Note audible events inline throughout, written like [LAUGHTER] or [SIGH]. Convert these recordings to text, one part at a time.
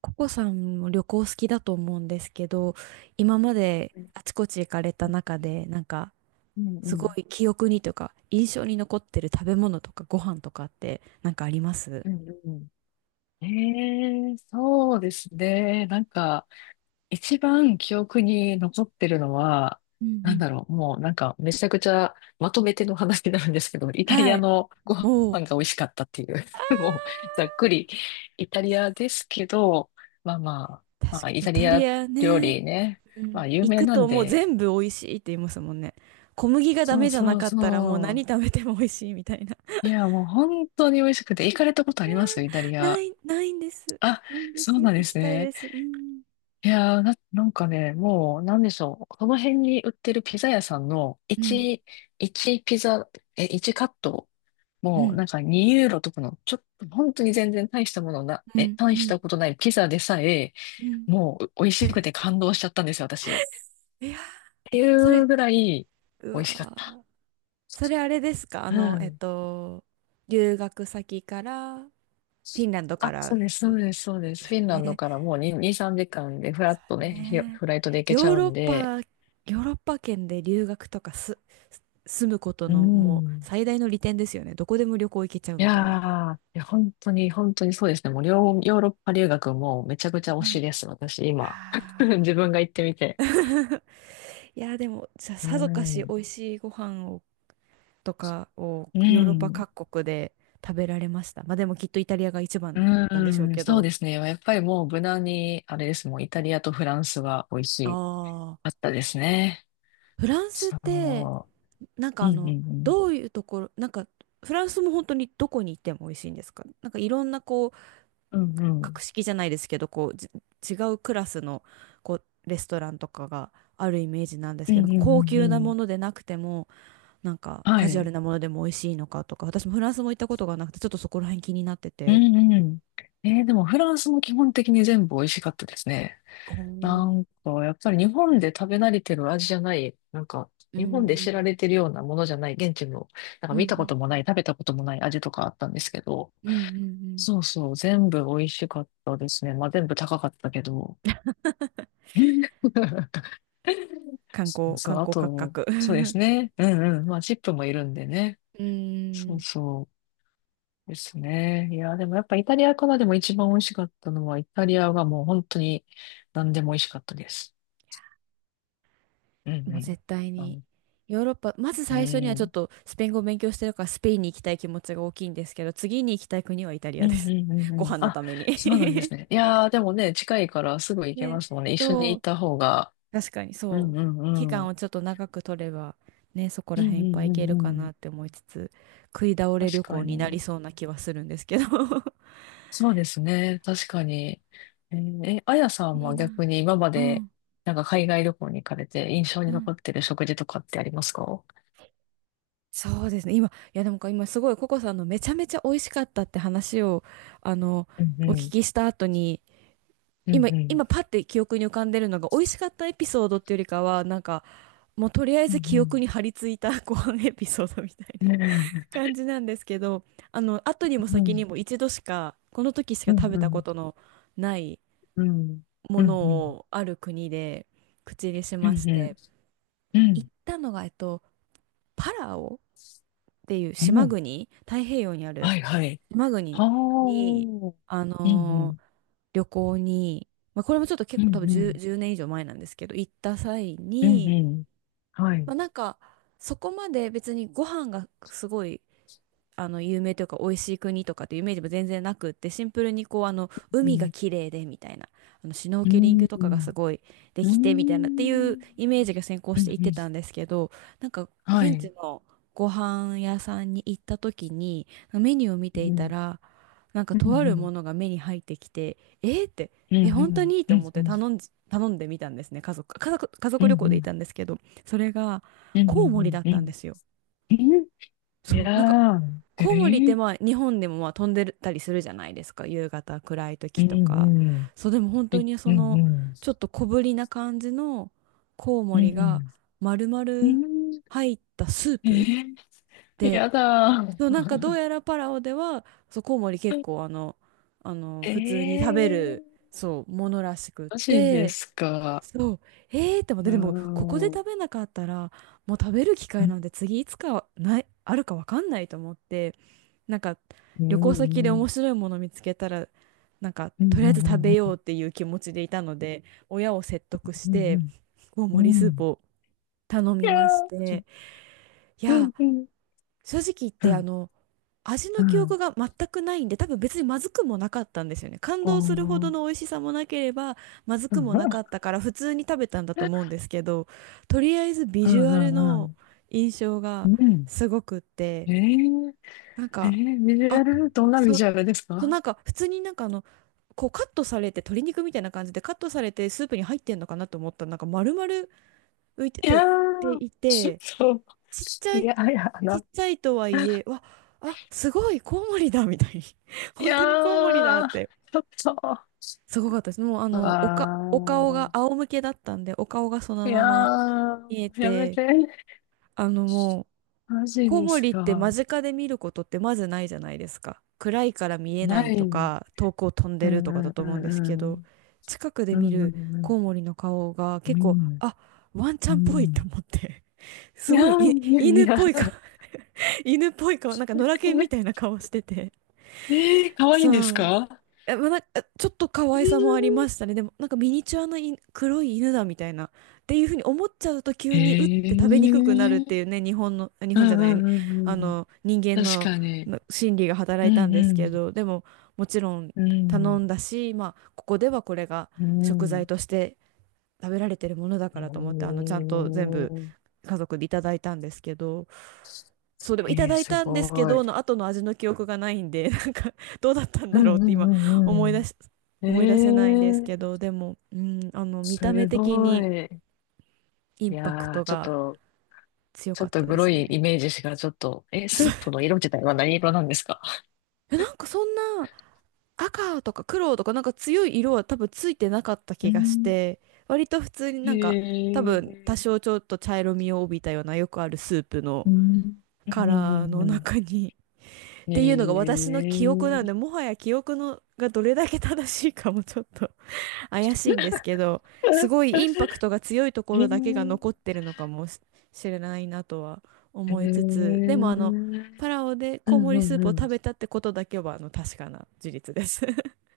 ココさんも旅行好きだと思うんですけど、今までうんあちこち行かれうたん。中で、なんかすごい記憶にというか印象に残ってる食べ物とかご飯とかってなんかあります？うんうん。ええ、そうですね。なんか、一番記憶に残ってるのは、うんうなんん。だろう、もうなんか、めちゃくちゃまとめての話になるんですけど、イタリはアい。のご飯おう。が美味しかったっていう、[LAUGHS] もう、あざっくり、イタリアですけど、まあまーあ、確まあ、かイイタリタリアア料ね。理ね、うまん。あ、有行名くなとんもうで、全部美味しいって言いますもんね。小麦がダそメうじゃそなうかったらもうそう。何食べても美味しいみたいな。いや、もう本当に美味しくて、行かれたことありますイタリ [LAUGHS] なア？い、ないんです。あ、ないんでそす。うなんで行きすたいね。です。うん。いやー、なんかね、もう、なんでしょう。この辺に売ってるピザ屋さんのうん。1、一ピザ、1カット、うもん。なんか2ユーロとかの、ちょっと、本当に全然うん。う大しんたことないピザでさえ、うん。もう、美味しくて感動しちゃったんですよ、私。っいや、ていそれ、うぐらい、う美味わしかった。ー、それあれですか？あうの、ん。留学先から、フィンランドかあ、らそうです、んそうです、そうでです。すフィンラよンドね。からもう2、2、3時間でフラそッとうね、ひね。フライトで行けちヨゃーうロッんで、パ、ヨーロッパ圏で留学とかす、す住むことうのもうん。最大の利点ですよね。どこでも旅行行けちゃういみたいな。やー、いや本当に、本当にそうですね。もう、両ヨーロッパ留学もめちゃくちゃ推うしん。です、私、今。[LAUGHS] ああ。自分が行ってみて。いや、でも、じゃあうさぞかしん。美味しいご飯をとかをうヨーロッパん。各国で食べられました。まあでもきっとイタリアが一番なんでしょううん。けそうど。ですね。やっぱりもう、無難に、あれです。もう、イタリアとフランスは美味しあい。あ、あったですね。フランスっそて、なんかう。うあんうの、んどういうところ、なんか、フランスも本当にどこに行っても美味しいんですか？なんかいろんなこう、うん。うんう格ん。式じゃないですけど、こう、じ違うクラスの、こう、レストランとかがあるイメージなんですうんうけど、んうなんか高ん級うなもん。のでなくても、なんかはカジュアい。ルなものでも美味しいのかとか、私もフランスも行ったことがなくて、ちょっとそこら辺気になってうて。んうん。でも、フランスも基本的に全部美味しかったですね。おなーんか、やっぱり日本で食べ慣れてる味じゃない、なんか、う日本でん、知られてるようなものじゃない、現地の、なんかうんう見たこともない、ん、食べたこともない味とかあったんですけど、うんうんうん。そうそう、全部美味しかったですね。まあ、全部高かったけど。[LAUGHS] 観そう光、そう、観あ光価と、格。そうです [LAUGHS] ね。うんうん。まあ、チップもいるんでね。うーそうん、そうですね。いや、でもやっぱイタリアからでも一番美味しかったのは、イタリアがもう本当に何でも美味しかったです。うんうもうん。絶対あに。のヨーロッパ、まずう最初にはちょっん。とスペイン語を勉強してるからスペインに行きたい気持ちが大きいんですけど、次に行きたい国はイタリうアでんす。うんうん [LAUGHS] うごん。飯のあ、ために そうなんで [LAUGHS] すね。いやー、でもね、近いからすぐ行けまね、すもんね。一緒にそ行っう、た方が。確かにうんそう。うんう期ん。う間んをちょっと長く取れば、ね、そこうら辺んいうっぱい行けんうるかなん。って思いつつ、食い倒れ旅確か行になりに。そうな気はするんですけど。 そうですね。確かに。あやさ [LAUGHS] んいいは逆な。に今まうで、ん、なんか海外旅行に行かれて印象うにん。残ってる食事とかってありますか？そうですね。今、いやでもか今すごいココさんのめちゃめちゃ美味しかったって話を、あの、うんうお聞ん。きした後に、うん今、うん。今パッて記憶に浮かんでるのが美味しかったエピソードっていうよりかは、なんか、もうとりあえうず記憶んに張り付いた [LAUGHS] ご飯エピソードみたいうな ん。[LAUGHS] 感じなんですけど、あの、後にもうんう先ん。にも一度しか、この時しかう食んべうたこん。とのないうんうん。もうんのうん。をある国で口にしうましんうて、ん。う行んったのが、パラオっていうう島ん国、太平洋にあるはいはい。島国はあ、うに、んあうのん、ー旅行に、まあ、これもちょっとう結構ん多分うん、10、年以上前なんですけど、行った際うんに、うん、はい、まあ、なんか、そこまで別にご飯がすごいあの有名というか美味しい国とかっていうイメージも全然なくって、シンプルにこうあのう海がん、綺麗でみたいな、あのシュノーうケリンん、グうとかがすん、ごいでうきてみたいなっていうん、イメージが先行うしん、ていってたんですけど、なんかは現地い、のご飯屋さんに行った時にメニューを見うていたん、ら、なんかうん、とあるうもん、のが目に入ってきて、えーって、うん、えう本当ん、にと思っうてん、頼んでみたんですね。家うん、族旅行うん、うで行っん、たんですけど、それがうん、コうウモリだん、っうたんでん、すよ。そいう、なんかやー、えコウモリってー、まあ日本でもまあ飛んでたりするじゃないですか、夕方暗いう時ん、うとか。ん、そうでも本当えにうそん、のうん、ちょっと小ぶりな感じのコウうモリがん、丸う々ん入ったスープえー、で、やだそうなんかどうやらパラオではそうコウモリ結構あの、あのー。え普通に食べるー、そうものらしくっマジでて。すか。そう。えーって思って、ーでも、ここでう食べなかったら、もう食べる機会んなんて次いつかない、あるかわかんないと思って、なんか、う旅行先で面ん白いもの見つけたら、なんか、うんとりうあえずん食うべようっんていう気持ちでいたので、親を説得しうんうて、ん大う盛んりうスープんを頼いみやましーそて、いうんや、うん正直言っうて、あんの、味うの記憶んが全くないんで、多分別にまずくもなかったんですよね。感お動するほどのー美味しさもなければ、まずうくんもなかったから、普通に食べたんだと思うんですけど、とりあえずビうジュアルんうのん印象うがんうんすごくって、えーなんえか、ービジュアあ、ルどんなビそ、ジュアルですそうか？なんか、普通になんかあの、こうカットされて鶏肉みたいな感じでカットされてスープに入ってんのかなと思ったらなんか丸々浮いていて、っやてーいちて、ょっと、ちっちゃいい、やいやちっな。ちゃいとはいえ、わ、あ、すごい、コウモリだ、みたいに。[LAUGHS] い本当にコウモリだやーって。ちょっと、すごかったです。もう、ああの、おか、お顔がー仰向けだったんで、お顔がそいのまやま見えーやめて、て。あの、もう、マジコウでモすリって間か。近で見ることってまずないじゃないですか。暗いから見えなないいとねか、遠くを飛んうでるんとかだうんとう思うんですけんうど、ん。近くでう見んうるんうコん。ウモリの顔がう結構、んあ、ワンちうゃんっぽいとん。思って。いすやごい、い、ー、犬いっやぽい顔 [LAUGHS] 犬っぽい顔、なんか野良犬みたいな顔してて。えー、可愛いいんですそう。か？え、まあ、なんか、ちょっと可愛さもありましたね。でも、なんかミニチュアの犬、黒い犬だみたいな。っていうふうに思っちゃうとえ急にうって食べにくくなるってー、いうね、日本の、あ日う本じゃんない、うに、んうあんうん。の、人間確の、かに。の心理が働ういたんんですうけん。ど、でも、もちろんうん。頼んだし、まあ、ここではこれがう食材ん。として食べられてるものだえからと思って、あの、ちゃんと全部ー、家族でいただいたんですけど、そうでもいたえー、だいすたんですけごい。どの後の味の記憶がないんで [LAUGHS] なんかどうだったんうだろうっんうて今んう思いん出しうん。え思い出せないんですー、けど、でもうんあの見た目す的ごにい。インいパクやー、トちょっがと、強ちょかっっとたでグロすいね。イメージしかちょっと、[LAUGHS] スそーう、プの色自体は何色なんですか？えなんかそんな赤とか黒とかなんか強い色は多分ついてなかったう気がしんて、割と普通にへなんか多分多えー少ちょっと茶色みを帯びたようなよくあるスープうのん。うんカラーうのんう中にっんへていうのがえ。私の記憶なので、もはや記憶のがどれだけ正しいかもちょっと [LAUGHS] 怪しいんですけど、すごいインパクトが強いとこへえ。へろだけが残っえ。てるのかもししれないなとは思いつつ、でもあの、パラオでうコウモんうリスーんプうを食ん。べたってことだけはあの確かな事実です。[LAUGHS]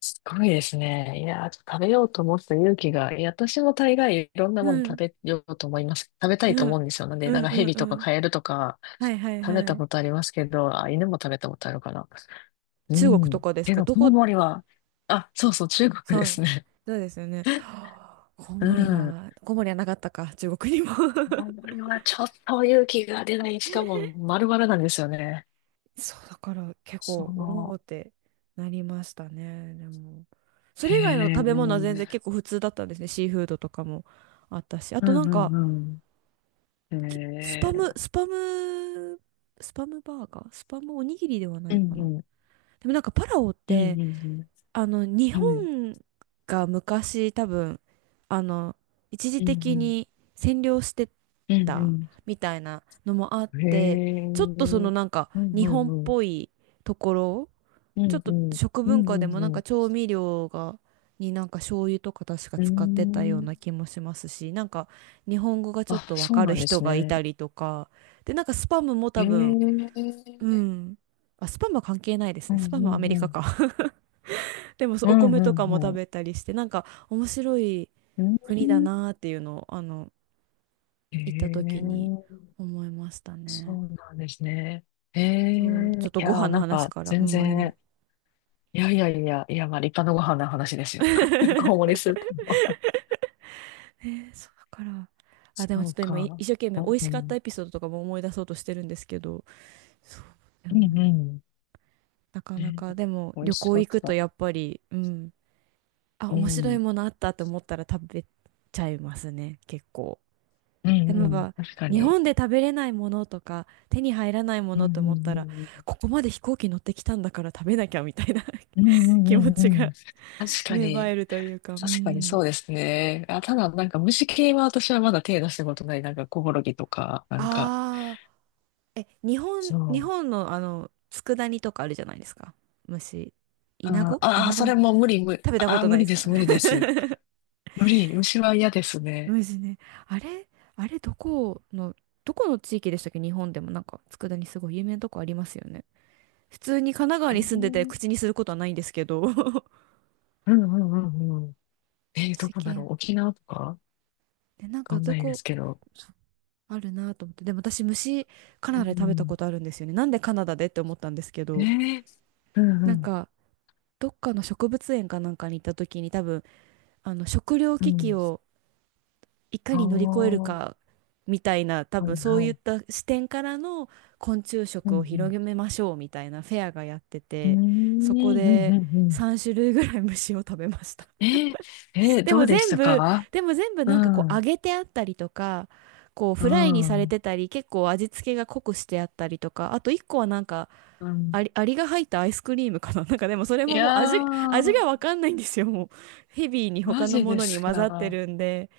すごいですね。いやー、食べようと思ってた勇気が、いや、私も大概いろんなうもの食ん、べようと思います。食べたいとうん、思うんですよ。なんで、うなんん、かうヘん、ビうとかん。カエルとかはいはい食べはたこい。とありますけど、あ、犬も食べたことあるかな。う中国ん。とかですけか、ど、どコウこ？モリは、あ、そうそう、中国そですう、ね。そうですよね。はあコウうモリん。は、コウモリはなかったか、中国にも。 コウ [LAUGHS] モリはちょっと勇気が出ない。しかも丸々なんですよね。そう、だから結構、そおおの、ってなりましたね。でも、そへれ以外の食べ物は全然え、結構普通だったんですね。シーフードとかもあったし。あうとなんんうか、んうん。きスへパム、え、スパム、スパムバーガー、スパムおにぎりではなういかんな。うん、でもなんかパラオっうて、んうんうん。日はい、うん本が昔多分、あの、一時う的ん、に占領してうんたうみたいなのもあっん。へて、ちょっとそのえ、なんかうん日うん本っうん、ぽいところ、うちょっんうとん、食う文化でんもうなんんかう調味料が、になんか醤油とか確かん。うー使ってたようなん。気もしますし、なんか日本語がちょっあ、とわそうかるなんで人すがいたね。りとかで、なんかスパムもへ多え、分、ううん、あ、スパムは関係ないですんね。うスパムはアメリんうカん、か。 [LAUGHS] でもそうう、おんう米とんかもう食ん。うべたりして、なんか面白いん国だなーっていうのを、へ行ったえ、時に思いましたそね。うなんですね。へえ、いそう、ちょっとごや飯ー、のなん話かから、う全ん、あれなんで然すけど、いやいやいや、いや、まあ立派なご飯の話ですよ。[LAUGHS] ごもりスープも。そうだから。あ、でもそちょっうと今、か。一生懸命う美ん。味うしかったんエピソードとかも思い出そうとしてるんですけど、そう、でうもん。なかなね、か、でも美味旅し行かっ行くとた。やっぱり、うん、あ、う面白いん。ものあったと思ったら食べちゃいますね、結構。うでんもやうっん。ぱ確か日に。本で食べれないものとか手に入らないもうんうのと思ったんうら、ん。ここまで飛行機乗ってきたんだから食べなきゃみたいな、 うんう [LAUGHS] ん気う持んちうがん。確か芽生えに。るというか、う確かにそん。うですね。あ、ただ、なんか虫系は私はまだ手出したことない。なんかコオロギとか、なんか、ああ。え、日本、そ日う。本の佃煮とかあるじゃないですか。虫。イナあゴイあー、ナそゴの、れも無理、無理。食べたこあーとな無いで理すでか？ す、無理で [LAUGHS] す。無理、虫は嫌ですね。虫ね。あれあれ、どこの地域でしたっけ。日本でもなんか、佃煮すごい有名なとこありますよね。普通に神奈川えに住んでてー、口にすることはないんですけど。[LAUGHS] うんうんうんうん。えー、ど虫こだろ系。う沖縄とかわで、なんかかんどないでこ、すけど。あるなと思って。でも私、虫、カうナダで食べたこん。とあるんですよね。なんでカナダでって思ったんですけえど、ー、うんうなんん。か、どっかの植物園かなんかに行った時に多分、あの食糧う危機ん。をいかああ、に乗り越えるはいかみたいな、多は分い。そういった視点からの昆虫うん食うを広ん。げましょうみたいなフェアがやってうーん、て、そこうん、うん、でうん。3種類ぐらい虫を食べました。 えー、え [LAUGHS] ー、でどもうでし全た部か？でも全部うなんかこう揚ん、げてあったりとか、こううフライにされん、てたり、結構味付けが濃くしてあったりとか、あと1個はなんかうん。アリが入ったアイスクリームかな。 [LAUGHS] なんかでもそれいももう、味やが、味がー、わかんないんですよ、もう。ヘビーにマ他のジもでのにす混ざってか。るんで。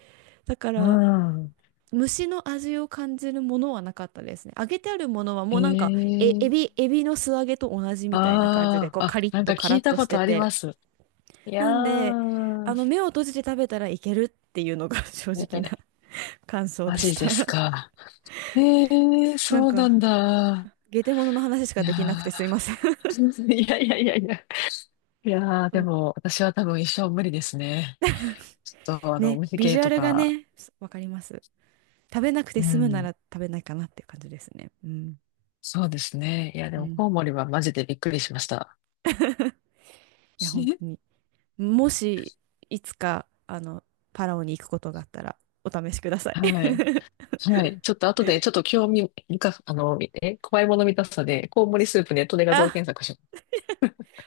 だかうらん。虫の味を感じるものはなかったですね。揚げてあるものはえもうなんか、ー、エビの素揚げと同じみたいな感じで、あこうあ、カあ、リッなんかとカ聞ラいッたとしこてとありまて、す。いなやんで、ー、目を閉じて食べたらいけるっていうのが、 [LAUGHS] 正え直ーな感想マでしジでた。 す [LAUGHS] か。えー、なんそうかなんだ。ゲテモノの話しいかやできなくてすいません。 ー、[LAUGHS] いやいやいやいや。いやー、[LAUGHS] うでん。も、私は多分一生無理ですね。ちょっと、あの、おね、店ビジ系ュアとルがか、ね、わかります。食べなくうて済むなん、ら食べないかなっていう感じですね、うん、そうですね。いや、でうも、ん。 コウモリはマジでびっくりしました。[LAUGHS] いや、本 [LAUGHS] 当に、もし、いつか、パラオに行くことがあったら、お試しください。はい。[LAUGHS] はい。ちょっと後で、ちょっと興味みかあの、怖いもの見たさで、コウモリスープネットで画像あ、検索し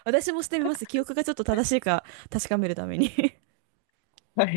私もしてみます。記憶がちょっと正しいか確かめるためにます。[LAUGHS] はい